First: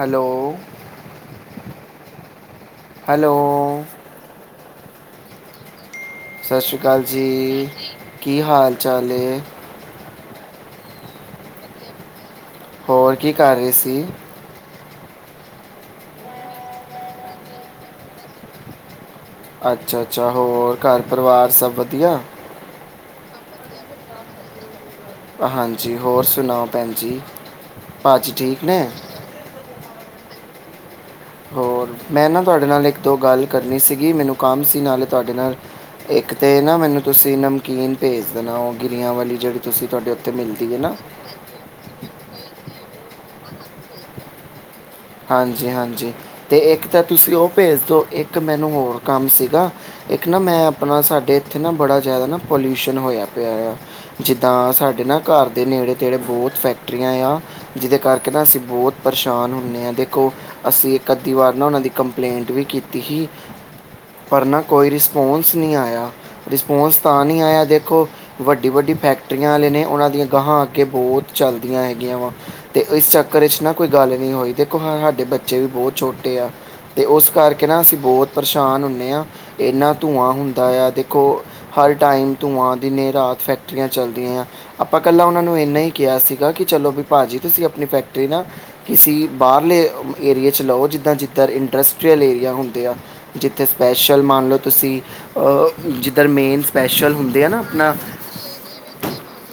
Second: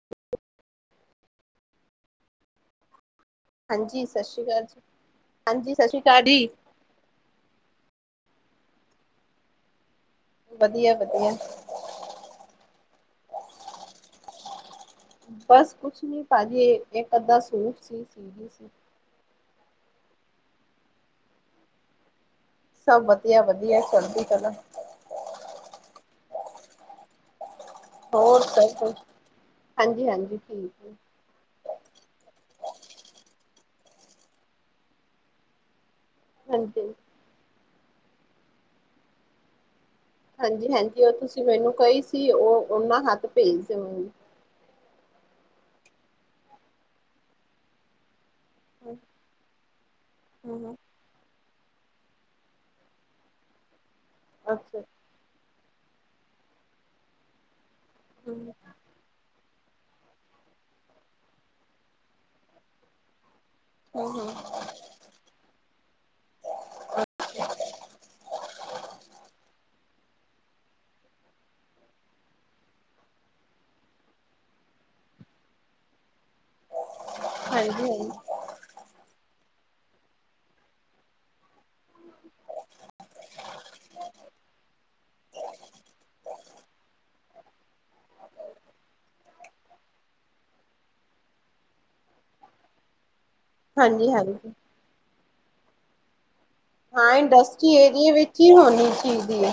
Hello hello ਹਾਂਜੀ ਸਤਿ ਸ਼੍ਰੀ ਅਕਾਲ ਜੀ ਹਾਂਜੀ ਸਤਿ ਸ਼੍ਰੀ ਅਕਾਲ ਜੀ ਸਤਿ ਸ਼੍ਰੀ ਅਕਾਲ ਜੀ ਕੀ ਹਾਲ ਚਾਲ ਏ ਵਧੀਆ ਵਧੀਆ ਹੋਰ ਕੀ ਕਰ ਰਹੀ ਸੀ ਬਸ ਕੁਛ ਨੀ ਭਾਜੀ ਇੱਕ ਅੱਧਾ ਸੂਟ ਸੀ ਸੀ ਰੀ ਸੀ ਅੱਛਾ ਅੱਛਾ ਹੋਰ ਘਰ ਪਰਿਵਾਰ ਸਭ ਵਧੀਆ ਸਭ ਵਧੀਆ ਵਧੀਆ ਚੱਲਦੀ ਕਲਾ ਹਾਂਜੀ ਹੋਰ ਸੁਣਾਓ ਭੈਣ ਜੀ ਭਾਅਜੀ ਹੋਰ ਠੀਕ ਨੇ ਸਭ ਹਾਂਜੀ ਹਾਂਜੀ ਠੀਕ ਹੈ ਹੋਰ ਮੈਂ ਨਾ ਤੁਹਾਡੇ ਨਾਲ ਇੱਕ ਦੋ ਗੱਲ ਕਰਨੀ ਸੀਗੀ, ਮੈਨੂੰ ਕੰਮ ਸੀ ਨਾਲੇ ਤੁਹਾਡੇ ਨਾਲ। ਇੱਕ ਤੇ ਨਾ ਹਾਂਜੀ ਮੈਨੂੰ ਤੁਸੀਂ ਨਮਕੀਨ ਭੇਜ ਦੇਣਾ, ਔ ਗਿਰਿਆਂ ਵਾਲੀ, ਜਿਹੜੀ ਤੁਸੀਂ ਤੁਹਾਡੇ ਉੱਥੇ ਮਿਲਦੀ ਹਾਂਜੀ ਹੈ ਨਾ ਹਾਂਜੀ ਔ ਤੁਸੀਂ ਮੈਨੂੰ ਕਹੀ ਸੀ, ਔ ਉਹਨਾਂ ਹੱਥ ਭੇਜ ਦੇਵਾਂਗੀ। ਹਾਂਜੀ ਹਾਂਜੀ, ਤੇ ਇੱਕ ਤਾਂ ਤੁਸੀਂ ਔ ਭੇਜ ਦੋ, ਇੱਕ ਇੱਕ ਮੈਨੂੰ ਹੋਰ ਕੰਮ ਸੀਗਾ, ਇੱਕ ਨਾ ਮੈਂ ਆਪਣਾ ਸਾਡੇ ਉੱਥੇ ਨਾ ਬੜਾ ਜ਼ਿਆਦਾ ਨਾ ਪੋਲਿਊਸ਼ਨ ਹੋਇਆ ਪਿਆ ਆ, ਜਿੱਦਾਂ ਅੱਛਾ ਸਾਡੇ ਨਾ ਘਰ ਦੇ ਨੇੜੇ ਤੇੜੇ ਬਹੁਤ ਫੈਕਟਰੀਆਂ ਆ ਜਿਹਦੇ ਕਰਕੇ ਨਾ, ਹਮ ਅਸੀਂ ਬਹੁਤ ਪਰੇਸ਼ਾਨ ਹੁੰਨੇ ਆਂ। ਦੇਖੋ ਅਸੀਂ ਇੱਕ ਅੱਧੀ ਵਾਰ ਨਾ ਉਹਨਾਂ ਦੀ ਕੰਪਲੇਂਟ ਵੀ ਕੀਤੀ ਸੀ ਹੋ ਪਰ ਨਾ ਕੋਈ ਰਿਸਪੋਂਸ ਨਹੀਂ ਆਯਾ, ਰਿਸਪੋਂਸ ਤਾਂ ਨਹੀਂ ਆਇਆ, ਦੇਖੋ ਵੱਡੀ ਵੱਡੀ ਫੈਕ ਫੈਕ੍ਟਰੀਆਂ ਆਲੇ ਨੇ, ਉਣਾ ਦੀਆਂ, ਗਾਹਾਂ ਅੱਗੇ ਬਹੁਤ ਚੱਲਦੀਆਂ ਹੈਗੀਆਂ ਵਾ, ਤੇ ਇਸ ਚੱਕਰ ਵਿੱਚ ਨਾ ਕੋਈ ਗੱਲ ਨੀ ਹੋਈ ਤੇ ਸਾਡੇ ਬੱਚੇ ਵੀ ਬਹੁਤ ਛੋਟੇ ਆ, ਤੇ ਉਸ ਕਰਕੇ ਨਾ ਹਾਂਜੀ ਹਾਂਜੀ ਅਸੀਂ ਬਹੁਤ ਪਰੇਸ਼ਾਨ ਹੁੰਦੇ ਹਾਂ। ਇੰਨਾ ਧੂੰਆਂ ਹੁੰਦਾ ਆ, ਦੇਖੋ ਹਰ ਟਾਈਮ ਧੂੰਆਂ, ਦਿਨੇ ਰਾਤ ਫੈਕਟਰੀਆਂ ਚੱਲਦੀਆਂ ਆ। ਆਪਾਂ ਇਕੱਲਾ ਉਹਨਾਂ ਨੂੰ ਇੰਨਾ ਹੀ ਕਿਹਾ ਸੀਗਾ, ਕਿ ਚਲੋ ਵੀ ਭਾਅ ਜੀ ਤੁਸੀਂ ਆਪਣੀ ਫੈਕਟਰੀ ਨਾ ਕਿਸੀ ਬਾਹਰਲੇ ਏਰੀਏ 'ਚ ਲਓ ਜਿੱਦਾਂ ਜਿੱਧਰ ਇੰਡਸਟਰੀਅਲ ਏਰੀਆ ਹੁੰਦੇ ਆ, ਜਿੱਥੇ ਹਾਂਜੀ ਸਪੈਸ਼ਲ ਮੰਨ ਹਾਂਜੀ ਲੋ ਤੁਸੀਂ, ਜਿੱਧਰ ਮੇਨ ਹਾਂ ਸਪੈਸ਼ਲ ਹੁੰਦੇ ਆ ਨਾ ਇੰਡਸਟਰੀ ਆਪਣਾ ਏਰੀਏ ਵਿੱਚ ਹੀ ਹੋਣੀ ਚਾਹੀਦੀ ਹੈ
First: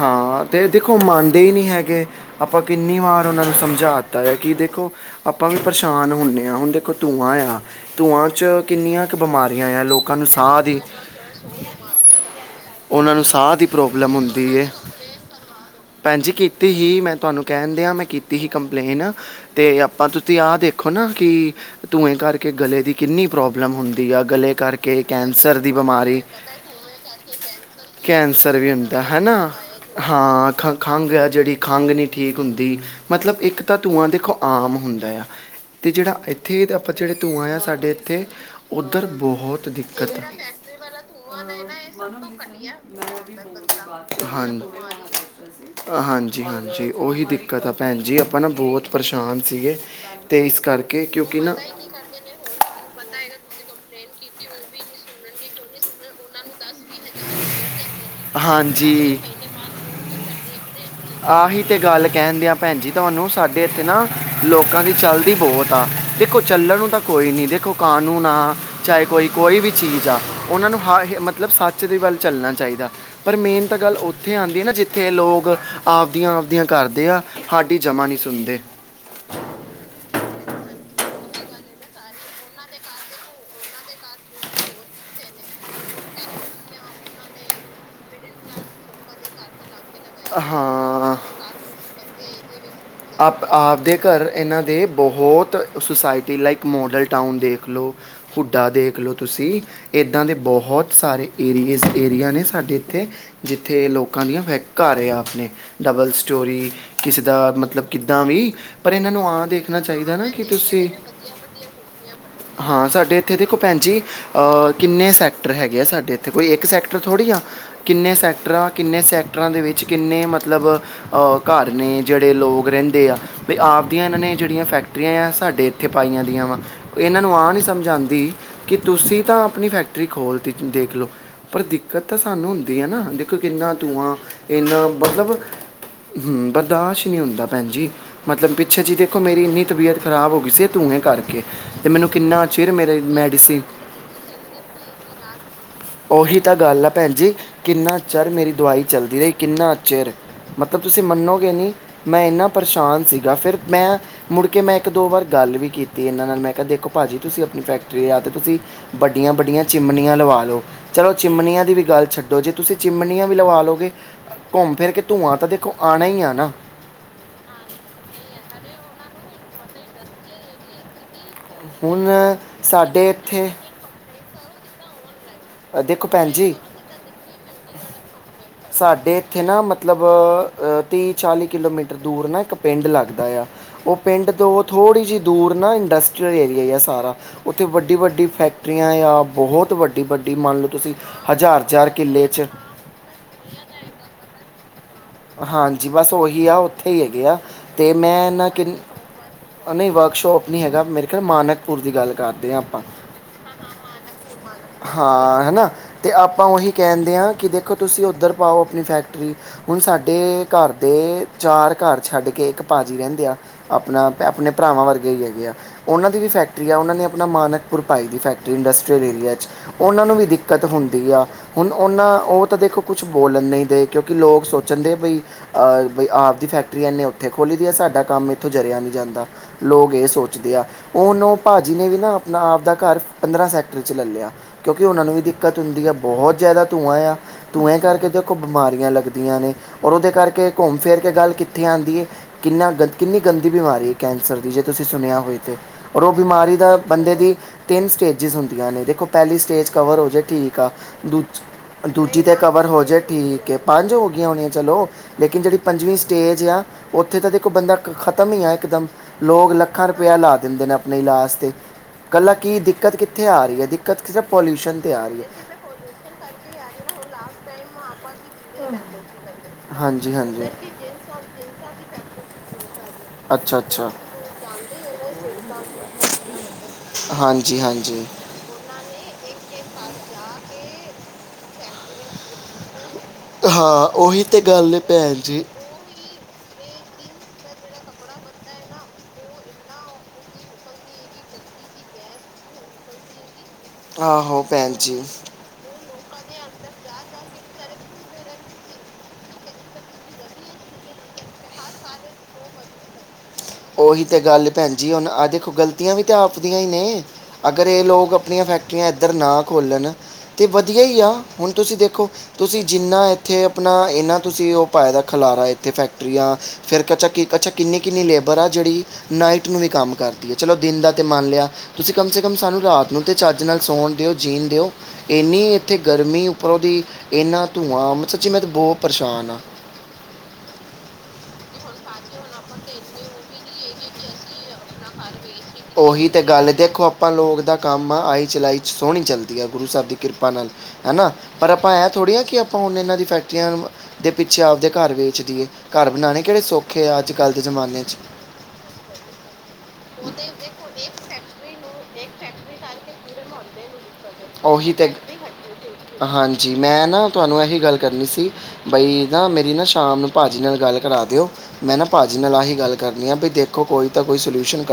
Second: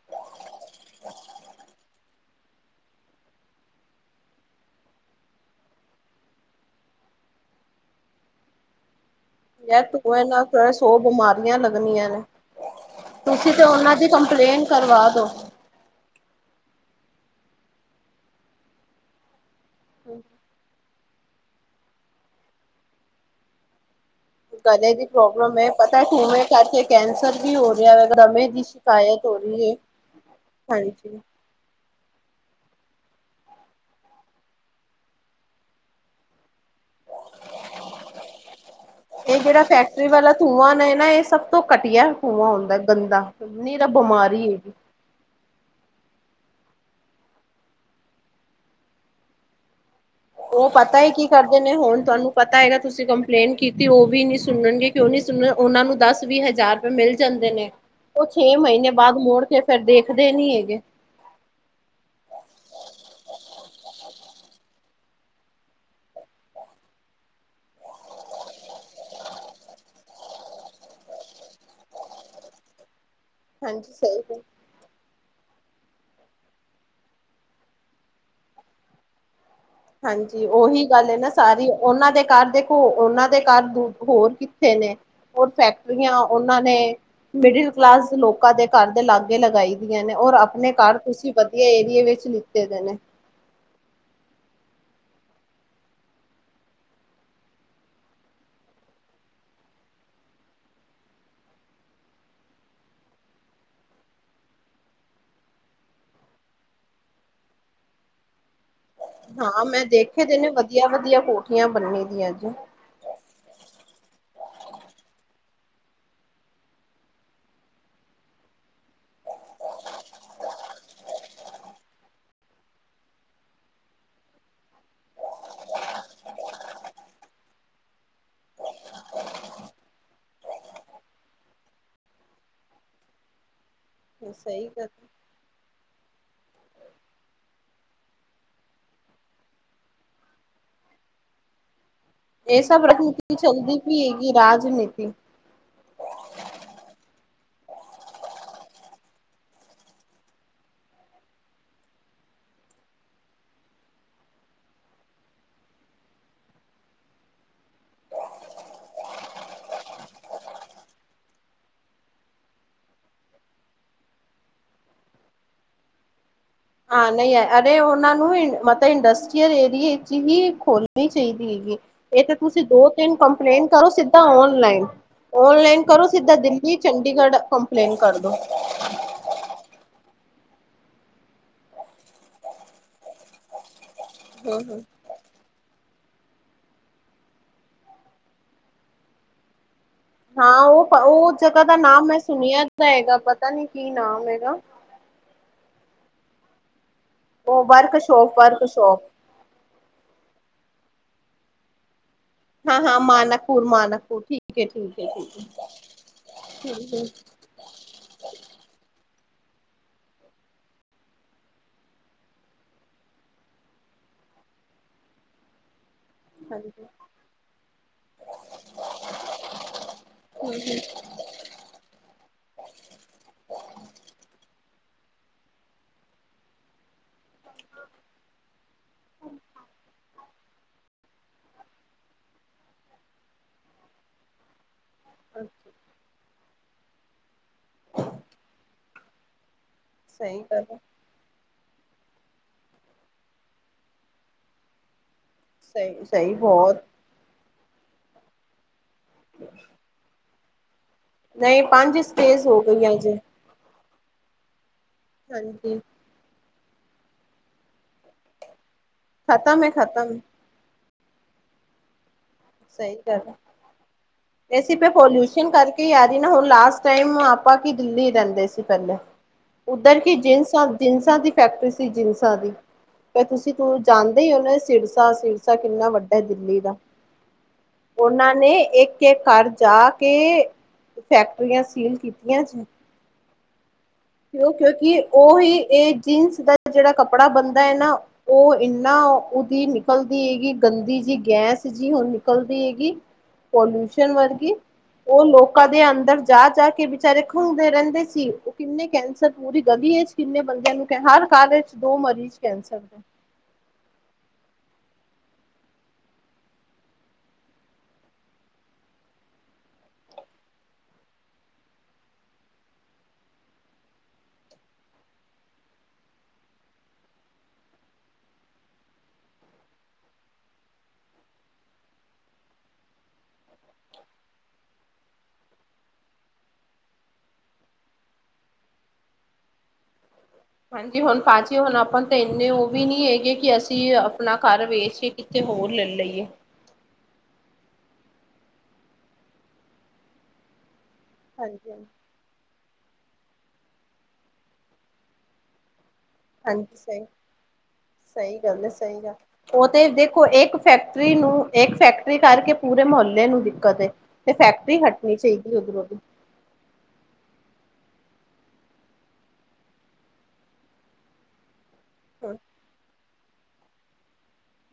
ਹਾਂ ਤੇ ਦੇਖੋ ਮੰਨਦੇ ਹੀ ਨਹੀਂ ਹੈਗੇ, ਆਪਾਂ ਕਿੰਨੀ ਵਾਰ ਉਹਨਾਂ ਨੂੰ ਸਮ ਜਾਤ ਆ ਕਿ ਦੇਖੋ ਆਪਾਂ ਵੀ ਪਰੇਸ਼ਾਨ ਹੁੰਦੇ ਹਾਂ, ਹੁਣ ਦੇਖੋ ਧੂੰਆਂ ਆ ਧੂੰਆਂ 'ਚ ਕਿੰਨੀਆਂ ਬਿਮਾਰੀਆਂ ਯਾਰ ਆ, ਲੋਕਾਂ ਧੂੰਏ ਨੂੰ ਨਾਲ ਸਾਹ ਦੀ ਸੌ ਬਿਮਾਰੀਆਂ ਲੱਗਣੀਆਂ ਨੇ ਉਹਨਾਂ ਨੂੰ ਤੁਸੀਂ ਸਾਹ ਤੇ ਦੀ ਉਹਨਾਂ ਪ੍ਰੋਬਲਮ ਹੁੰਦੀ ਏ, ਕੰਪਲੇਂਟ ਕਰਵਾ ਦੋ ਭੈਣ ਜੀ ਕੀਤੀ ਸੀ ਮੈਂ ਤੁਹਾਨੂੰ ਕਹਿਣ ਦੇਆਂ ਮੈਂ ਕੀਤੀ ਸੀ ਕੰਪਲੇਨ, ਅਤੇ ਆਪਾਂ ਤੁਸੀਂ ਆਹ ਦੇਖੋ ਔਨਾ ਕਿ ਧੂੰਏ ਕਰਕੇ, ਗਲੇ ਦੀ ਕਿੰਨੀ ਪ੍ਰੋਬਲਮ ਹੁੰਦੀ ਆ ਗਲੇ ਕਰਕੇ ਦੀ ਪ੍ਰੋਬਲਮ ਕੈਂਸਰ ਹੈ, ਦੀ ਪਤਾ ਬਿਮਾਰੀ ਧੂਏ ਕਰਕੇ ਕੈਂਸਰ ਵੀ ਹੋ ਰਿਹਾ ਹੈ, ਦਮੇ ਕੈਂਸਰ ਦੀ ਵੀ ਹੁੰਦਾ ਸ਼ਿਕਾਯਤ ਹੈ ਸਿਹਤ ਨਾ ਹੋ ਰਹੀ ਹੈ ਹਾਂ ਖ ਖੰਘ ਹਾਂਜੀ ਆ, ਜਿਹੜੀ ਖੰਘ ਨੀ ਠੀਕ ਹੁੰਦੀ ਮਤਲਬ ਇੱਕ ਤਾਂ ਧੂੰਆਂ ਦੇਖੋ ਆਮ ਹੁੰਦਾ ਆ, ਤੇ ਜਿਹੜਾ ਇੱਥੇ ਤਾਂ ਆਪਾਂ ਜਿਹੜੇ ਧੂੰਆਂ ਆ, ਸਾਡੇ ਇੱਥੇ, ਉੱਧਰ ਇਹ ਜਿਹੜਾ ਬਹੁਤ ਫੈਕਟਰੀ ਦਿੱਕਤ ਵਾਲਾ ਧੂੰਆਂ ਨੇ ਨਾ ਇਹ ਸਭ ਤੋਂ ਘਟੀਆ ਧੂੰਆਂ ਹਾਂਜੀ ਹੁੰਦਾ ਗੰਦਾ ਨੀਰਾ ਬਿਮਾਰੀ ਹੈਗੀ ਹਾਂਜੀ ਹਾਂਜੀ ਉਹੀ ਦਿੱਕਤ ਆ ਭੈਣ ਜੀ, ਆਪਾਂ ਨਾ ਬਹੁਤ ਪਰੇਸ਼ਾਨ ਸੀਗੇ ਤੇ ਇਸ ਔ ਪਤਾ ਕਰਕੇ ਹੈ ਕੀ ਕਿਉਂਕਿ ਨਾ ਕਰਦੇ ਨੇ, ਹੁਣ ਤੁਹਾਨੂੰ ਪਤਾ ਹੈਗਾ ਤੁਸੀਂ ਕੰਪਲੇਂਟ ਕੀਤੀ, ਉਹ ਵੀ ਨੀ ਸੁਣਨਗੇ ਕਿਉਂ ਨਹੀਂ ਸੁਣ ਰਹੇ, ਉਹਨਾਂ ਨੂੰ ਦਸ ਵੀਹ ਹਜ਼ਾਰ ਚ ਮਿਲ ਜਾਂਦੇ ਨੇ, ਔ ਦੇ ਛੇ ਮਹੀਨੇ ਹਾਂਜੀ ਬਾਅਦ ਮੁੋੜ ਕੇ ਫੇਰ ਦੇਖਦੇ ਨੀ ਹੈਗੇ। ਆਹੀ ਤੇ ਗੱਲ ਕਹਿਣ ਦਿਆਂ ਭੈਣ ਜੀ ਤੁਹਾਨੂੰ, ਸਾਡੇ ਇੱਥੇ ਨਾ ਲੋਕਾਂ ਦੀ ਚਲਦੀ ਬਹੁਤ ਆ। ਦੇਖੋ ਚੱਲਣ ਨੂੰ ਤਾਂ ਕੋਈ ਨਹੀਂ, ਦੇਖੋ ਕਾਨੂੰਨ ਆ, ਚਾਹੇ ਕੋਈ ਕੋਈ ਵੀ ਚੀਜ਼ ਆ ਉਹਨਾਂ ਨੂੰ ਹ ਮਤਲਬ ਸੱਚ ਦੇ ਵੱਲ ਚੱਲਣਾ ਚਾਹੀਦਾ, ਪਰ ਮੇਨ ਤਾਂ ਹਾਂਜੀ ਗੱਲ ਸਹੀ ਉੱਥੇ ਆਉਂਦੀ ਹੈ ਨਾ ਜਿੱਥੇ ਲੋਕ ਆਪਦੀਆਂ ਆਪਦੀਆਂ ਕਰਦੇ ਆ, ਸਾਡੀ ਜਮ੍ਹਾਂ ਨਹੀਂ ਸੁਣਦੇ। ਹਾਂਜੀ ਉਹੀ ਗੱਲ ਨਾ ਸਾਰੀ, ਉਹਨਾਂ ਦੇ ਘਰ ਦੇਖੋ ਉਹਨਾਂ ਦੇ ਘਰ ਦ ਹੋਰ ਕਿੱਥੇ ਹੋਰ ਫੈਕਟਰੀਆਂ ਉਹਨਾਂ ਨੇ ਮਿਡਲ ਕਲਾਸ ਲੋਕਾਂ ਦੇ ਘਰ ਦੇ ਲਾਗੇ ਲਗਾਈ ਨੇ ਔਰ ਆਪਣੇ ਘਰ, ਹਾਂ ਤੁਸੀਂ ਵਧੀਆ ਏਰੀਏ ਵਿੱਚ ਲਿਫ ਆਪ ਆਪ ਦੇ ਘਰ ਇਹਨਾਂ ਦੇ ਬਹੁਤ ਸੁਸਾਇਟੀ ਲਾਈਕ ਮੋਡਲ ਟਾਊਨ ਦੇਖ ਲਓ, ਹੁੱਡਾ ਦੇਖ ਦੇਖ ਲਓ ਤੁਸੀਂ ਇੱਦਾਂ ਦੇ ਬਹੁਤ ਸਾਰੇ ਏਰੀਏਜ਼ ਏਰੀਆ ਨੇ ਸਾਡੇ ਇੱਥੇ, ਜਿੱਥੇ ਲੋਕਾਂ ਦੀਆਂ ਫੈ ਘਰ ਆਪਣੇ ਡਬਲ ਸਟੋਰੀ, ਕਿਸੇ ਦਾ ਮਤਲਬ ਕਿੱਦਾਂ ਵੀ ਪਰ ਇਹਨਾਂ ਨੂੰ ਆ ਹਾਂ ਦੇਖਣਾ ਮੈਂ ਚਾਹੀਦਾ ਦੇਖੇ ਨਾ ਦੇ ਕਿ ਨੇ ਵਧੀਆ ਤੁਸੀਂ ਵਧੀਆ ਕੋਠੀਆਂ ਬੰਨੀ ਦੀਆਂ ਜੀ ਹਾਂ ਸਾਡੇ ਇੱਥੇ ਦੇਖੋ ਭੈਣ ਜੀ, ਅਹ ਕਿੰਨੇ ਸੈਟ ਸੈਕਟਰ ਹੈਗੇ ਆ ਸਾਡੇ ਇੱਥੇ, ਕੋਈ ਇੱਕ ਸੈਕਟਰ ਥੋੜ੍ਹੀ ਆ ਕਿੰਨੇ ਸੈਕਟਰ ਆ, ਕਿੰਨੇ ਸੈਕਟਰਾਂ ਦੇ ਵਿੱਚ ਕਿੰਨੇ ਮਤਲਬ ਤਲਬ ਔ ਘਰ ਨੇ ਜਿਹੜੇ ਲੋ ਰਹਿੰਦੇ ਆ, ਵੀ ਆਪ ਦੀਆਂ ਇਹਨਾਂ ਨੇ ਜਿਹੜੀਆਂ ਫੈਕਟਰੀਆਂ ਆ, ਸਾਡੇ ਇੱਥੇ ਪਾਈਆਂ ਦੀਆਂ ਵਾ। ਇਹਨਾਂ ਨੂੰ ਆ ਨਹੀਂ ਸ ਮਝ ਆਂਦੀ ਕਿ ਤੁਸੀਂ ਤਾਂ ਆਪਣੀ ਫੈਕਟਰੀ ਖੋਲਤੀ ਦੇਖਲੋ ਪਰ ਦਿੱਕਤ ਤਾਂ ਸਾਨੂੰ ਹੁੰਦੀ ਐ ਨਾ। ਦੇਖੋ ਕਿੰਨਾ ਧੂੰਆਂ ਸਹੀ ਇੰਨਾ ਗੱਲ ਮਤਲਬ, ਬਰਦਾਸ਼ਤ ਨੀ ਹੁੰਦਾ। ਭੈਣ ਜੀ ਮਤਲਬ ਪਿੱਛੇ ਜਿਹੀ ਦੇਖੋ ਮੇਰੀ ਇੰਨੀ ਤਬੀਅਤ ਖ਼ਰਾਬ ਹੋ ਗਈ ਸੀ ਧੂੰਏ ਕਰਕੇ ਤੇ ਮੈਨੂੰ ਕਿੰਨਾ ਇਹ ਚਿਰ ਸਭ ਮੇਰੇ ਰਾਜਨੀਤੀ ਮੈਡੀਸੀ ਚੱਲਦੀ ਪਈ ਹੈਗੀ ਰਾਜਨੀਤੀ ਉਹੀ ਤਾਂ ਗੱਲ ਆ ਪੈਣ ਜੀ ਕਿੰਨਾ ਚਿਰ ਮੇਰੀ ਦਵਾਈ ਚਲਦੀ ਰਹੀ, ਕਿੰਨਾ ਚਿਰ ਮਤਲਬ ਤੁਸੀਂ ਮੰਨੋਗੇ ਨੀ ਮੈਂ ਇਨਾ ਪਰੇਸ਼ਾਨ ਸੀਗਾ ਫਿਰ ਮੈਂ ਮੁੜਕੇ ਮੈਂ ਇੱਕ ਦੋ ਵਾਰ ਗੱਲ ਵੀ ਕੀਤੀ ਇਹਨਾਂ ਨਾਲ ਮੈਂ ਕਿਹਾ ਦੇਖੋ ਪਾਜੀ ਤੁਸੀਂ ਫੈਕਟਰੀਆਂ ਯਾਂ ਤੇ ਤੁਸੀਂ ਬੱਡੀਆਂ-ਬੱਡੀਆਂ ਚਿਮਨੀਆਂ ਲਵਾ ਲਓ ਚਲੋ ਚਿਮਨੀਆਂ ਦੀ ਵੀ ਗੱਲ ਛੱਡੋ ਜੇ ਤੁਸੀਂ ਚਿਮਨੀਆਂ ਵੀ ਲਵਾ ਲਓਗੇ ਘੁੰਮ ਫਿਰ ਕੇ ਧੂੰਆਂ ਤਾਂ ਦੇਖੋ ਆਣਾ ਹੀ ਆਣਾ। ਹਾਂ ਨਹੀਂ ਅਰੇ ਉਹਨਾਂ ਨੂੰ ਮਤਲਬ ਇੰਡਸਟਰੀਅਲ ਏਰੀਏ ਚ ਹੀ ਖੋਲਣੀ ਚਾਹੀਦੀ ਹੈਗੀ ਹੁਣ ਇਹ ਤਾਂ ਤੁਸੀਂ ਦੋ ਸਾਡੇ ਤਿੰਨ ਇੱਥੇ ਕੰਪਲੇਂਟ ਕਰੋ ਸਿੱਧਾ ਓਲਾਇਨ ਅ, ਓਨਲਾਇਨ ਕਰੋ ਦੇਖੋ ਭੈਣ ਸਿੱਧਾ ਜੀ ਦਿੱਲੀ ਚੰਡੀਗੜ੍ਹ ਕੰਪਲੇਨ ਕਰਦੋ ਸਾਡੇ ਇੱਥੇ ਨਾ ਮਤਲਬ ਤੀਹ-ਚਾਲੀ ਕਿਲੋਮੀਟਰ ਦੂਰ ਨਾ ਇੱਕ ਪਿੰਡ ਲੱਗਦਾ। ਉਹ ਪਿੰਡ ਤੋਂ ਥੋੜ੍ਹੀ ਜਿਹੀ ਦੂਰ ਨਾ ਇੰਡਸ ਇੰਡਸਟਰਿਯਲ ਏਰੀਆ ਹੀ ਸਾਰਾ ਉੱਥੇ ਵੱਡੀ-ਵੱਡੀ ਫੈਕਟਰੀਆਂ ਬਹੁਤ ਵੱਡੀ। ਵੱਡੀ ਹਾਂ ਮੰਨ ਲਓ ਤੁਸੀਂ ਉਹ-ਉਹ ਹਜ਼ਾਰ ਜਗ੍ਹਾ ਦਾ ਹਜ਼ਾਰ ਨਾਮ ਮੈਂ ਕਿੱਲੇ ਚ ਸੁਣਿਆ ਤਾਂ ਹੈਗਾ। ਪਤਾ ਨੀ ਕੀ ਨਾਮ ਹੈਗਾ? ਹਾਂਜੀ ਬਸ ਉਹੀ ਆ ਉੱਥੇ ਹੀ ਹੈਗੇ ਆ ਉਹ ਤੇ ਵਰਕ ਮੈਂ ਸ਼ੋਪ ਇਹਨਾਂ ਵਰਕ ਕਿਨ ਸ਼ੋਪ ਨਹੀਂ ਵਰਕਸ਼ੋਪ ਨਹੀਂ ਹੈਗਾ ਮੇਰੇ ਖਿਆਲ ਮਾਨਕਪੁਰ ਦੀ ਗੱਲ ਕਰਦੇ ਹਾਂ ਆਪਾਂ ਮਾਨਕਪੁਰ ਮਾਨਕਪੁਰ ਠੀਕ ਹੈ ਠੀਕ ਹੈ ਹਾਂ ਹਨਾ ਤੇ ਆਪਾਂ ਉਹੀ ਠੀਕ ਹੈ ਕਹਿੰਦੇ ਹਾਂ। ਕਿ ਦੇਖੋ ਤੁਸੀਂ ਉੱਧਰ ਪਾਓ ਆਪਣੀ ਫੈਕਟਰੀ ਹੁਣ ਸਾਡੇ ਘਰ ਦੇ ਚਾਰ ਘਰ ਛੱਡ ਕੇ ਇੱਕ ਪਾਜੀ ਰਹਿੰਦੇ ਆ ਆਪਣਾ ਆਪਣੇ ਭਰਾ ਭਰਾਵਾਂ ਵਰਗੇ ਹੀ ਹੈਗੇ ਆ। ਉਹਨਾਂ ਦੀ ਵੀ ਫੈਕਟਰੀ ਆ। ਉਹਨਾਂ ਹਾਂਜੀ ਨੇ ਆਪਣਾ ਮਾਨਕਪੁਰ ਪਾਈ ਤੀ ਫੈਕਟਰੀ, ਇੰਡਸਟਰੀਅਲ ਏਰੀਆ ਚ। ਉਹਨਾਂ ਨੂੰ ਵੀ ਦਿੱਕਤ ਹੁਣ ਹੁੰਦੀ ਆ। ਹੁਣ ਉਹਨਾਂ ਉਹ ਤਾਂ ਦੇਖੋ ਕੁਛ ਬੋਲਣ ਨਹੀਂ ਦੇ, ਕਿਉਂਕਿ ਲੋਕ ਸੋ ਚੰਲੇ ਬਈ, ਅ ਬਈ, ਆਪਦੀ ਫੈਕਟਰੀੱ ਐਨੇ ਔ ਦੇਖੋਲੀ ਜੀ, ਸਾਡਾ ਕੰਮ ਇੱਥੋਂ ਜਰਿਆ ਨੀ ਜਾਂਦਾ। ਲੋਕ ਇਹ ਸੋ ਉਹਨ ਉਹ ਭਾਜੀ ਨੇ ਵੀ ਨਾ ਆਪਣਾ ਆਵਦਾ ਘਰ ਪੰਦਰਾਂ ਸੈਕਟਰ 'ਚ ਲੈ ਲਿਆ। ਕਿਉਂਕਿ ਉਹਨਾਂ ਨੂੰ ਵੀ ਦਿੱਕਤ ਹੁੰਦੀ ਆ, ਬਹੁਤ ਜ਼ਿਆਦਾ ਧੂੰਆਂ ਆ। ਧੂੰਐ ਕਰਕੇ ਦੇਖੋ, ਬਿਮਾਰੀਆਂ ਲੱਗਦੀਆਂ ਨੇ। ਔਰ ਉਹਦੇ ਸਹੀ ਕਰਕੇ ਗੱਲ ਘੁੰਮ ਹੈ, ਫੇਰ ਕੇ ਗੱਲ ਕੀ ਉੱਥੇ ਆਂਦੀ ਐ। ਕਿੰਨਾ ਗੰ ਕਿੰਨੀ ਗੰਦੀ ਬਿਮਾਰੀ ਐ ਕੈਂਸਰ ਦੀ ਜੇ ਤੁਸੀਂ ਸੁਣਿਆ ਹੋਏ। ਔਰ ਸਹੀ ਉਹ ਸਹੀ ਬਿਮਾਰੀ ਦਾ ਬਹੁਤ ਬੰਦੇ ਦੀ ਤਿੰਨ ਸਟੇਜਿਸ ਹੁੰਦੀਆਂ ਨੇ, ਦੇਖੌ ਪਹਿਲੀ ਸਟੇਜ ਕਵਰ ਹੋ ਜੇ, ਠੀਕ ਆ। ਨਹੀਂ ਪੰਜ ਦੂਜ---ਦੂਜੀ 'ਤੇ ਸਟੇਜ ਕਵਰ ਹੋ ਗਈ ਜੇ, ਅਜੇ ਠੀਕ ਏ। ਪੰਜ ਹੋ ਗਈਆਂ ਹੋਣੀਆ ਚਲੋ ਲੇਕਿਨ ਜੇੜੀ ਹਾਂਜੀ ਪੰਜਵੀਂ ਸਟੇਜ ਆ ਉੱਥੇ ਤਾਂ ਦੇਖੋ ਬੰਦਾ ਖ ਖ਼ਤਮ ਈ ਆ, ਇਕਦਮ ਲੋਕ ਖਤਮ ਹੈ ਲੱਖਾਂ ਰੁਪਇਆ ਖਤਮ ਲਾ ਦਿੰਦੇ ਨੇ ਨਹੀਂ ਲਾਾਸ ਤੇ- ਨਹੀਂ ਦਿੱਕਤ ਕਿੱਥੇ ਆ ਰਹੀ ਐ? ਦਿੱਕਤ- ਕਿਸੇ ਐਸੀ ਪੋਲੂਸ਼ਨ ਤੇ ਆ ਰਹੀ ਹੈ ਪੋਲਯੂਸ਼ਨ ਕਰਕੇ ਈ ਆ ਰਹੀ ਨਾ, ਹੁਣ ਲਾਸਟ ਟਾਈਮ ਆਪਾਂ ਕੀ ਦਿੱਲੀ ਰਹਿੰਦੇ ਸੀ ਪਹਿਲੇ [unintelligible] ਉਧਰ ਕੀ ਹਾਂਜੀ ਜਿਨਸਾਂ, ਜਿਨਸਾਂ ਦੀ ਫੈਕਟਰੀ ਸੀ, ਜਿਨਸਾਂ ਦੀ। ਤੁਸੀਂ, ਅੱਛਾ ਤੂੰ ਅੱਛਾ ਜਾਣਦੇ ਹੀ ਉਹ ਨਾ, ਸਿਰਸਾ, ਸਿਰਸਾ ਕਿੰਨਾ ਵੱਡਾ ਐ ਦਿੱਲੀ ਦਾ। ਹਾਂਜੀ ਹਾਂਜੀ ਉਹਨਾਂ ਨੇ ਇੱਕ-ਇੱਕ ਘਰ ਜਾ ਕੇ। ਫੈਕਟਰੀਆਂ ਸੀਲ ਕੀਤੀਆਂ ਜੇ ਹਾਂ। ਉਹੀ ਤੇ ਕਿਉ ਗੱਲ ਹੈ ਕਿਉਂਕਿ ਭੈਣ ਜੀ ਉਹਹੀ ਏ ਜੀਨਸ ਦਾ ਜਿਹੜਾ ਕਪੜਾ ਬਣਦਾ ਹੈ ਨਾ, ਉਹ ਇੰਨਾ ਓਦੀ ਨਿਕਲਦੀ ਹੈਗੀ ਗੰਦੀ ਗੈਸ ਜੀ, ਹੁਣ ਨਿਕਲਦੀ ਹੈਗੀ। ਪੋਲਿਊਸ਼ਨ ਆਹੋ ਵਰਗੀ ਭੈਣ ਜੀ ਉਹ ਲੋਕਾਂ ਦੇ ਅੰਦਰ ਜਾ ਜਾ ਕੇ ਵਿਚਾਰੇ ਖੁਲਦੇ ਰਹਿੰਦੇ ਸੀ ਉਹ ਕਿੰਨੇ ਕੈਂਸਰ, ਪੂਰੀ ਗਲ਼ੀ ਵਿਚ ਕਿੰਨੇ ਬੰਦਿਆ ਨੂੰ, ਕ ਹਰ ਘਰ ਵਿੱਚ ਦੋ ਮਰੀਜ ਕੈਂਸਰ ਦੇ। ਉਹੀ ਤੇ ਗੱਲ ਐ ਭੈਣ ਜੀ, ਹੁਣ ਆਹ ਦੇਖੋ, ਗ਼ਲਤੀਆਂ ਵੀ ਤਾਂ ਆਪਦੀਆਂ ਹੀ ਨੇ। ਅਗਰ ਇਹ ਲੋਕ ਆਪਣੀਆਂ ਫੈਕਟਰੀਆਂ ਇੱਧਰ ਨਾ ਖੋੱਲਣ। ਤੇ ਵਧੀਆ ਹੀ ਆ। ਹੁਣ ਤੁਸੀਂ ਦੇਖੋ, ਤੁਸੀਂ ਜਿੰਨਾ ਇੱਥੇ ਆਪਣਾ, ਇਨਾ ਤੁਸੀਂ ਉਹ ਪਏ ਦਾ ਖਲ ਇੱਥੇ ਫੈਕਟਰੀਆਂ ਫੇਰ ਕੱਚਾ ਕਿ ਕੱਚਾ, ਕਿੰਨੀ ਕਿੰਨੀ [unintelligible] ਬਰਾ ਜਿਹੜੀ ਨਾਈਟ ਨੂੰ ਵੀ ਕੰਮ ਕਰਦੀ ਐ। ਚਲੋ ਦਿਨ ਦਾ ਤੇ ਮੰਨ ਲਿਆ, ਤੁਸੀਂ ਕਮ ਸੇ ਕਮ ਸਾਨੂੰ ਰਾਤ ਨੂੰ ਤਾਂ ਛ ਚੱਜ ਨਾਲ ਸੌਣ ਦਿਓ, ਜੀਣ ਦਿਓ। ਇੰਨੀ ਇੱਥੇ ਗਰਮੀ, ਉੱਪਰੋਂ ਦੀ ਇੰਨਾ ਧੂੰਆਂ ਮੈਂ ਬੋਹ ਪਰੇਸ਼ਾਨ ਆ। ਹਾਂਜੀ, ਹੁਣ ਪਾਚੀ, ਹੁਣ ਆਪਾਂ ਨੂੰ ਤਾਂ ਇੰਨੇ ਉਹ ਵੀ ਨੀ ਹੈਗੇ ਕਿ ਅਸੀਂ ਆਪਣਾ ਘਰ ਵੇਚ ਹੋਰ ਲੈ ਉਹੀ ਤੇ ਲਈਏ ਗੱਲ ਐ, ਦੇਖੋ ਅ ਪਾਂ ਲੋਕ ਦਾ ਕੰਮ ਆਈ, ਚਲਾਈ 'ਚ ਸੋਹਣੀ ਚੱਲਦੀ ਐ, ਗੁਰੂ ਸਾਹਿਬ ਦੀ ਕਿਰਪਾ ਨਾਲ। ਹੈ ਨਾ, ਪਰ ਹਾਂਜੀ ਆਪਾਂ ਹਾਂਜੀ ਐਂ ਥੋੜ੍ਹੀ ਆ ਕਿ ਆਪਾਂ ਹੁਣ ਇਹਨਾਂ ਦੀ ਫੈਕਟਰੀਆਂ ਦੇ ਪਿੱਛੇ ਆਪਦੇ ਘਰ ਵੇਚਦੀਏ। ਘਰ ਬਨਾਣੇ ਕਿਹੜੇ ਹਾਂਜੀ ਸੌਖੇ ਆ ਸਹੀ ਅੱਜਕੱਲ ਦੇ ਜ਼ਮਾਨੇ 'ਚ। ਸਹੀ ਗੱਲ ਹੈ ਸਹੀ ਗੱਲ ਉਹ ਤੇ ਦੇਖੋ, ਇੱਕ ਫੈਕਟਰੀ ਨੂੰ ਇੱਕ ਫੈਕਟਰੀ ਕਰਕੇ ਪੂਰੇ ਮੁਹੱਲੇ ਨੂੰ ਦਿੱਕਤ ਐ। ਉਹੀ ਤੇ, ਹਾਂਜੀ, ਮੈਂ ਨਾ ਤੁਹਾਨੂੰ ਇਹੀ ਗੱਲ ਕਰਨੀ ਸੀ, ਬਾਈ। ਨਾ ਮੇਰੀ ਨਾ, ਸ਼ਾਮ ਨੂੰ ਭਾਜੀ ਨਾਲ ਗੱਲ ਕਰਾ ਦਿਓ। ਮੈਂ ਨਾ ਭਾਜੀ ਨਾਲ ਆਹੀ ਗੱਲ ਕਰਨੀ ਆ ਬੀ, ਦੇਖੋ ਕੋਈ ਤਾਂ ਕੋਈ ਸੋਲਿਊਸ਼ਨ ਕ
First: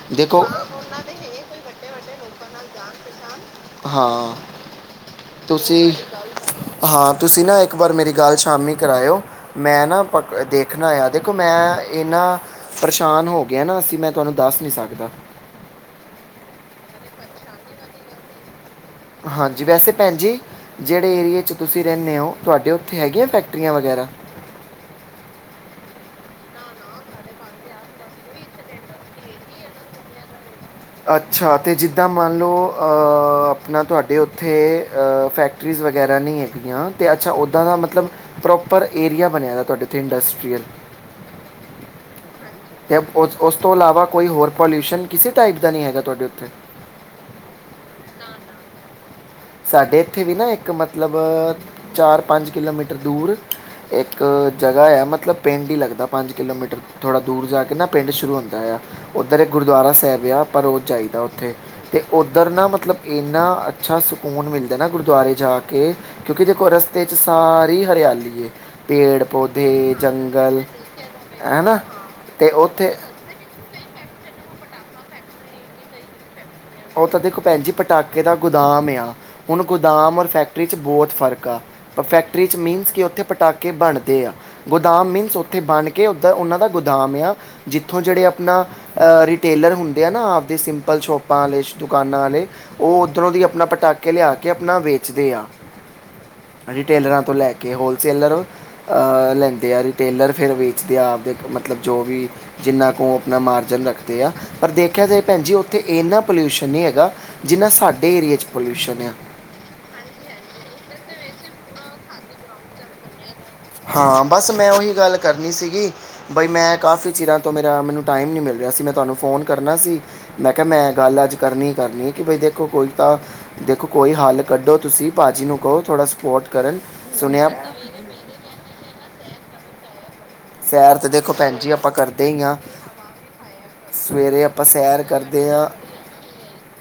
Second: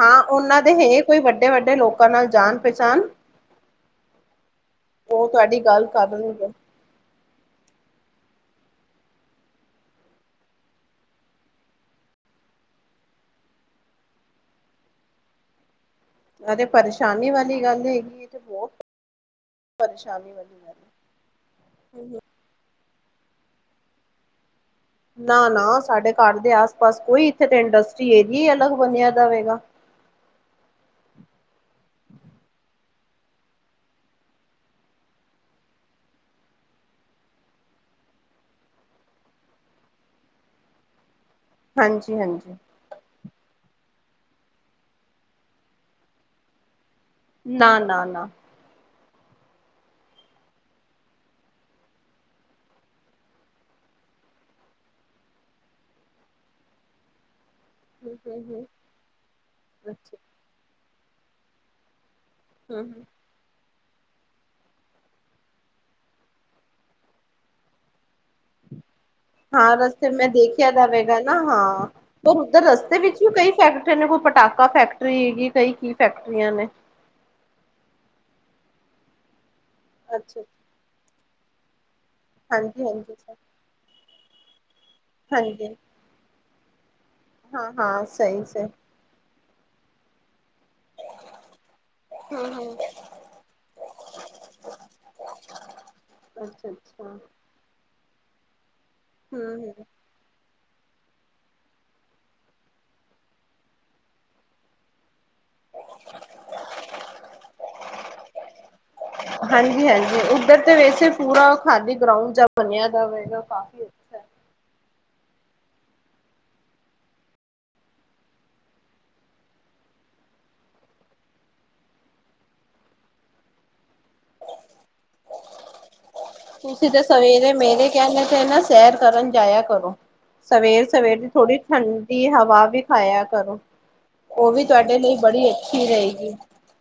ਹਾਂ, ਉਹਨਾਂ ਦੇ ਹੇ ਕੋਈ ਵੱਡੇ-ਵੱਡੇ ਲੋਕਾਂ ਨਾਲ ਜਾਣ-ਪਹਿਚਾਣ। ਪਛਾਣ ਹਾਂ, ਗੱਲ ਤੁਸੀਂ ਕਰਨਗੇ ਹਾਂ। ਤੁਸੀਂ ਨਾ ਇੱਕ ਵਾਰ ਮੇਰੀ ਗੱਲ ਸ਼ਾਮੀ ਕਰਾਯੋ। ਮੈਂ ਨਾ ਪਕ ਦੇਖਣਾ ਆ, ਦੇਖੋ ਮੈਂ ਇਹਨਾਂ ਪਰੇਸ਼ਾਨ ਹੋ ਗਿਆ ਨਾ। ਅਸੀਂ ਮੈਂ ਤੁਹਾਨੂੰ ਦੱਸ ਨੀ ਸਕਦਾ। ਅ ਤੇ ਪਰੇਸ਼ਾਨੀ ਵਾਲੀ ਗੱਲ ਹੈਗੀ। ਇਹ ਤੇ ਬਹੁ ਹਾਂਜੀ, ਵੈਸੇ ਭੈਣ ਜੀ, ਜਿਹੜੇ ਏਰੀਏ 'ਚ ਤੁਸੀਂ ਰਹਿਣੇ ਗੱਲ ਔ, ਤੁਹਾਡੇ ਹੈਗੀਆਂ ਫੈਕਟਰੀਆਂ ਵਗੈਰਾ? ਨਾ ਨਾ ਸਾਡੇ ਘਰ ਦੇ ਆਸ ਪਾਸ ਕੋਈ ਇੱਥੇ ਤੇ ਇੰਡਸਟਰੀ ਏਰੀਆ ਹੀ ਅਲੱਗ ਬਨਿਆ ਦਾ ਵਗਾ ਅੱਛਾ ਤੇ ਜਿੱਦਾਂ ਮੰਨ ਲਓ ਆਪਣਾ ਤੁਹਾਡੇ ਉੱਥੇ ਫੈਕਟਰੀਜ਼ ਵਗੈਰਾ ਨਹੀਂ ਹੈਗਗੀਆਂ ਅਤੇ ਅੱਛਾ ਉੱਦਾਂ ਦਾ ਮਤਲਬ ਪ੍ਰੋਪਰ ਏਰੀਆ ਬਣਿਆ ਹੈ ਤੁਹਾਡੇ ਇੱਥੇ ਇੰਡਸਟਰੀਅਲ ਹਾਂਜੀ- ਹਾਂਜੀ। ਅਤੇ ਉਸ ਉਸ ਤੋਂ ਇਲਾਵਾ ਕੋਈ ਹੋਰ ਪੋਲਿਊਸ਼ਨ ਕਿਸੇ ਟਾਈਪ ਦਾ ਨਹੀਂ ਹੈਗਾ ਤੁਹਾਡੇ ਉੱਤੇ ਨਾ ਨਾ ਨਾ ਸਾਡੇ ਇੱਥੇ ਵੀ ਨਾ ਇੱਕ ਮਤਲਬ ਚਾਰ ਪੰਜ ਕਿਲੋਮੀਟਰ ਦੂਰ ਇੱਕ ਜਗ੍ਹਾ ਹੈ ਮਤਲਬ ਪਿੰਡ ਹੀ ਲੱਦਾ ਪੰਜ ਕਿਲੋਮੀਟਰ ਥੋੜ੍ਹਾ ਦੂਰ ਜਾ ਕੇ ਕਿ ਨਾ ਪਿੰਡ ਹਮ ਹਮ ਸ਼ੁਰੂ ਹੁੰਦਾ ਹਮ ਆ ਉੱਧਰ ਇੱਕ ਗੁਰਦੁਆਰਾ ਅੱਛਾ ਸਾਹਿਬ ਆ ਪਰ ਉਹ ਜਾਈਦਾ ਉੱਥੇ ਅਤੇ ਉੱਧਰ ਨਾ ਹਮ ਹਮ ਮਤਲਬ ਇੰਨਾ ਅੱਛਾ ਸੁ ਸਕੂਨ ਮਿਲਦਾ ਨਾ ਗੁਰਦੁਆਰੇ ਜਾ ਕੇ ਕਿਉਂਕਿ ਦੇਖੋ ਰਸਤੇ 'ਚ ਸਾਰੀ ਹਰਿਆਲੀ ਤੇ ਹਾਂ ਰਸਤੇ ਮੈਂ ਦੇਖਿਆ ਜਾਵੇਗਾ ਨਾ ਹਾਂ ਪਰ ਤੇ ਉੱਧਰ ਉੱਥੇ ਰਸਤੇ ਵਿੱਚ ਵੀ ਕਈ ਫੈਕਟਰੀਆਂ ਨੇ ਪਟਾਕਾ ਫੈਕਟਰੀ ਹੈਗੀ ਕਈ ਕੀ ਫੈਕਟਰੀ ਤਦੇਖੁਪੈੀ ਪਟਾਕੇ ਦਾ ਗੋਦਾਮ ਆ ਹੁਣ ਗੋਦਾਮ ਔਰ ਅੱਛਾ ਫੈਕਟਰੀ ' ਬਹੁਤ ਫ਼ਰਕ ਫੈਕਟਰੀ 'ਚ ਹਾਂਜੀ ਮੀਨਸ ਕਿ ਹਾਂਜੀ ਉੱਥੇ ਸਰ, ਪਟਾਕੇ ਬਣਦੇ ਆ ਗੋਦਾਮ ਮੀਨਸ ਉੱਥੇ ਹਾਂਜੀ ਬਣ ਕੇ ਉੱਦਾਂ ਉਹਨਾਂ ਦਾ ਦਾਮ ਆ ਹਾਂ ਜਿੱਥੋਂ ਹਾਂ ਜਿਹੜੇ ਸਹੀ ਆਪਣਾ ਸਹੀ ਰਿਟੇਲਰ ਹੁੰਦੇ ਆ ਨਾ ਆਪਦੇ ਸਿੰਪ [unintelligible] ਦੁਕਾਨਾਂ ਵਾਲੇ ਹਮ ਹਮ ਉਹ ਉੱਧਰੋਂ ਦੀ ਆਪਣਾ ਪਟਾਕੇ ਲਿਆ ਕੇ ਆਪਣਾ ਵੇਚਦੇ ਆ ਅੱਛਾ ਅੱਛਾ ਹਮ ਰਿਟੇਲਰਾਂ ਤੋਂ ਲੈ ਕੇ ਹੋਲਸੇਲਰ ਅਹ ਲੈਂਦੇ ਆ ਹਮ ਰਿਟੇਲਰ ਫਿਰ ਵੀ ਆਪਦੇ ਮਤਲਬ ਜੋ ਵੀ ਜਿੰਨਾ ਕੁ ਆਪਣਾ ਮਾਰਜਨ ਰੱਖਦੇ ਆ ਪਰ ਦੇਖਿਆ ਜਾ ਭੈਣ ਜ ਇੰਨਾ ਪੋਲਿਊਸ਼ਨ ਨਹੀਂ ਹੈਗਾ ਜਿੰਨਾ ਸਾਡੇ ਏਰੀਏ 'ਚ ਪੋਲਿਊਸ਼ਨ ਆ ਹਾਂਜੀ ਹਾਂਜੀ ਉਧਰ ਤੇ ਵੈਸੇ ਪੂਰਾ ਖਾਲੀ ਗਰਾਉਂਡ ਜਾਂ ਬਣਿਆ ਦਾਵੇਗਾ ਹਾਂ ਬਸ ਮੈਂ ਉਹੀ ਗੱਲ ਕਰਨੀ ਸੀਗੀ ਬਈ ਮੈਂ ਕਾਫੀ ਚਿਰਾਂ ਤੋਂ ਮੇਰਾ ਮੈਨੂੰ ਟਾਈਮ ਨਹੀਂ ਮਿਲ ਰਿਹਾ ਸੀ ਮੈਂ ਤੁਹਾਨੂੰ ਫ਼ੋਨ ਕਰਨਾ ਸੀ ਮੈਂ, ਕਿਹਾ ਮੈਂ ਗੱਲ ਅੱਜ ਕਰਨੀ- ਕਰਨੀ ਕਿ ਬਈ ਦੇਖੋ, ਕੋਈ ਤਾਂ ਦੇਖੋ ਕੋਈ ਹੱਲ ਕੱਢੋ ਤੁਸੀਂ। ਭਾਜੀ, ਨੂੰ ਕਹੋ ਥੋੜਾ- ਸਪੋਰਟ ਕਰਨ ਤੁਸੀਂ, ਤਾਂ ਸੁਣਿਆ ਸਵੇਰੇ ਮੇਰੇ ਕਹਿਣ ਤੇ ਨਾ, ਸੈਰ ਕਰਨ ਜਾਇਆ ਕਰੋ। ਸਵੇਰ- ਸੈਰ ਤੇ ਸਵੇਰ ਦੀ ਦੇਖੋ ਭੈਣ ਥੋੜੀ ਜੀ ਆਪਾਂ ਠੰਡੀ ਕਰਦੇ ਹੀ ਆ ਹਵਾ ਵਿ ਖਾਇਆ ਕਰੋ। ਸਵੇਰੇ ਉਹ ਵੀ, ਆਪਾਂ ਤੁਹਾਡੇ ਸੈਰ ਲਈ ਬੜੀ ਕਰਦੇ ਹਾਂ ਅੱਛੀ ਰਹੇਗੀ।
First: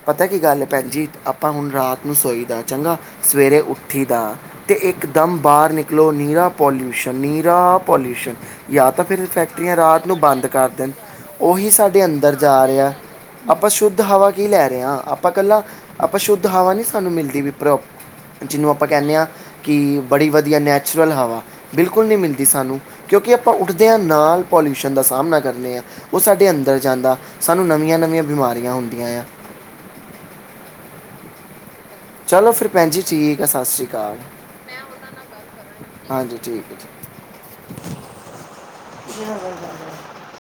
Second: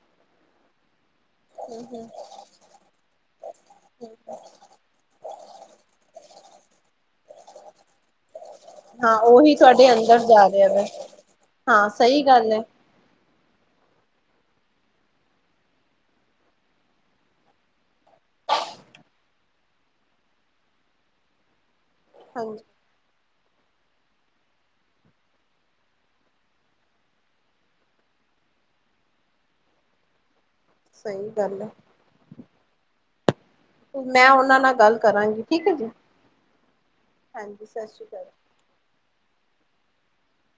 ਪਤਾ ਕੀ ਗੱਲ ਹੈ ਭੈਣ ਜੀ ਆਪਾਂ ਹੁਣ ਹਮ ਰਾਤ ਨੂੰ ਸੋਈ ਦਾ ਚੰਗਾ, ਸਵੇਰੇ ਉੱਠੀ ਦਾ ਤੇ ਇਕਦਮ ਬਾਹਰ ਨਿਕਲੋ ਨੀ- ਪੋਲਿਊਸ਼ਨ ਨੀਰਾ ਪੋਲਿਊਸ਼ਨ। ਜਾਂ, ਤਾਂ ਹਾਂ ਫੇਰ ਉਹੀ ਫੈਕਟਰੀਆਂ ਤੁਹਾਡੇ ਰਾਤ ਨੂੰ ਅੰਦਰ ਜਾ ਬੰਦ ਰਿਹਾ ਕਰ ਵੈ ਦੇਣ ਉਹੀ ਹਾਂ ਸਾਡੇ ਸਹੀ ਅੰਦਰ ਗੱਲ ਜਾ ਹੈ ਰਿਹਾ। ਆਪਾਂ ਸ਼ੁੱਧ ਹਵਾ ਕੀ ਲੈ ਰਹੇ ਹਾਂ। ਆਪਾਂ ਇਕੱਲਾ ਆਪਾਂ ਸ਼ੁੱਧ ਹਵਾ ਨੀ ਸਾਨੂੰ ਮਿਲਦੀ ਵੀ ਪਰੋ- ਜਿਹਨੂੰ ਆਪਾਂ ਕਹਿੰਦੇ ਹਾਂ। ਕਿ ਬੜੀ ਵਧੀਆ ਨੈਚੁਰਲ ਹਵਾ। ਬਿਲਕੁਲ ਨੀ ਮਿਲਦੀ ਹਾਂਜੀ ਸਾਨੂੰ ਕਿਉਂਕਿ, ਆਪਾਂ ਉੱਠਦਿਆਂ ਨਾਲ, ਪੋਲਿਊਸ਼ਨ ਦਾ ਸਾਹਮਣਾ ਕਰਨੇ ਹਾਂ। ਉਹ ਸਾਡੇ ਅੰਦਰ ਜਾਂਦਾ, ਸਾਨੂੰ ਨਵੀਆਂ- ਨਵੀਆਂ ਬਿਮਾਰ- ਸਾਰੀਆਂ ਹੁੰਦੀਆਂ ਆ। ਸਹੀ ਗੱਲ ਆ। ਚਲੋ ਫੇਰ ਭੈਣ ਜੀ। ਆ ਸਤਿ ਸ਼੍ਰੀ ਅਕਾਲ ਮੈਂ, ਉਹਨਾਂ ਨਾਲ ਗੱਲ ਕਰਾਂਗੀ। ਠੀਕ ਹੈ, ਜੀ। ਹਾਂਜੀ ਠੀਕ ਹੈ ਜੀ ਹਾਂਜੀ, ਸਤਿ ਸ੍ਰੀ ਅਕਾਲ। ਕੀ ਗੱਲ ਹਾ [unintelligible]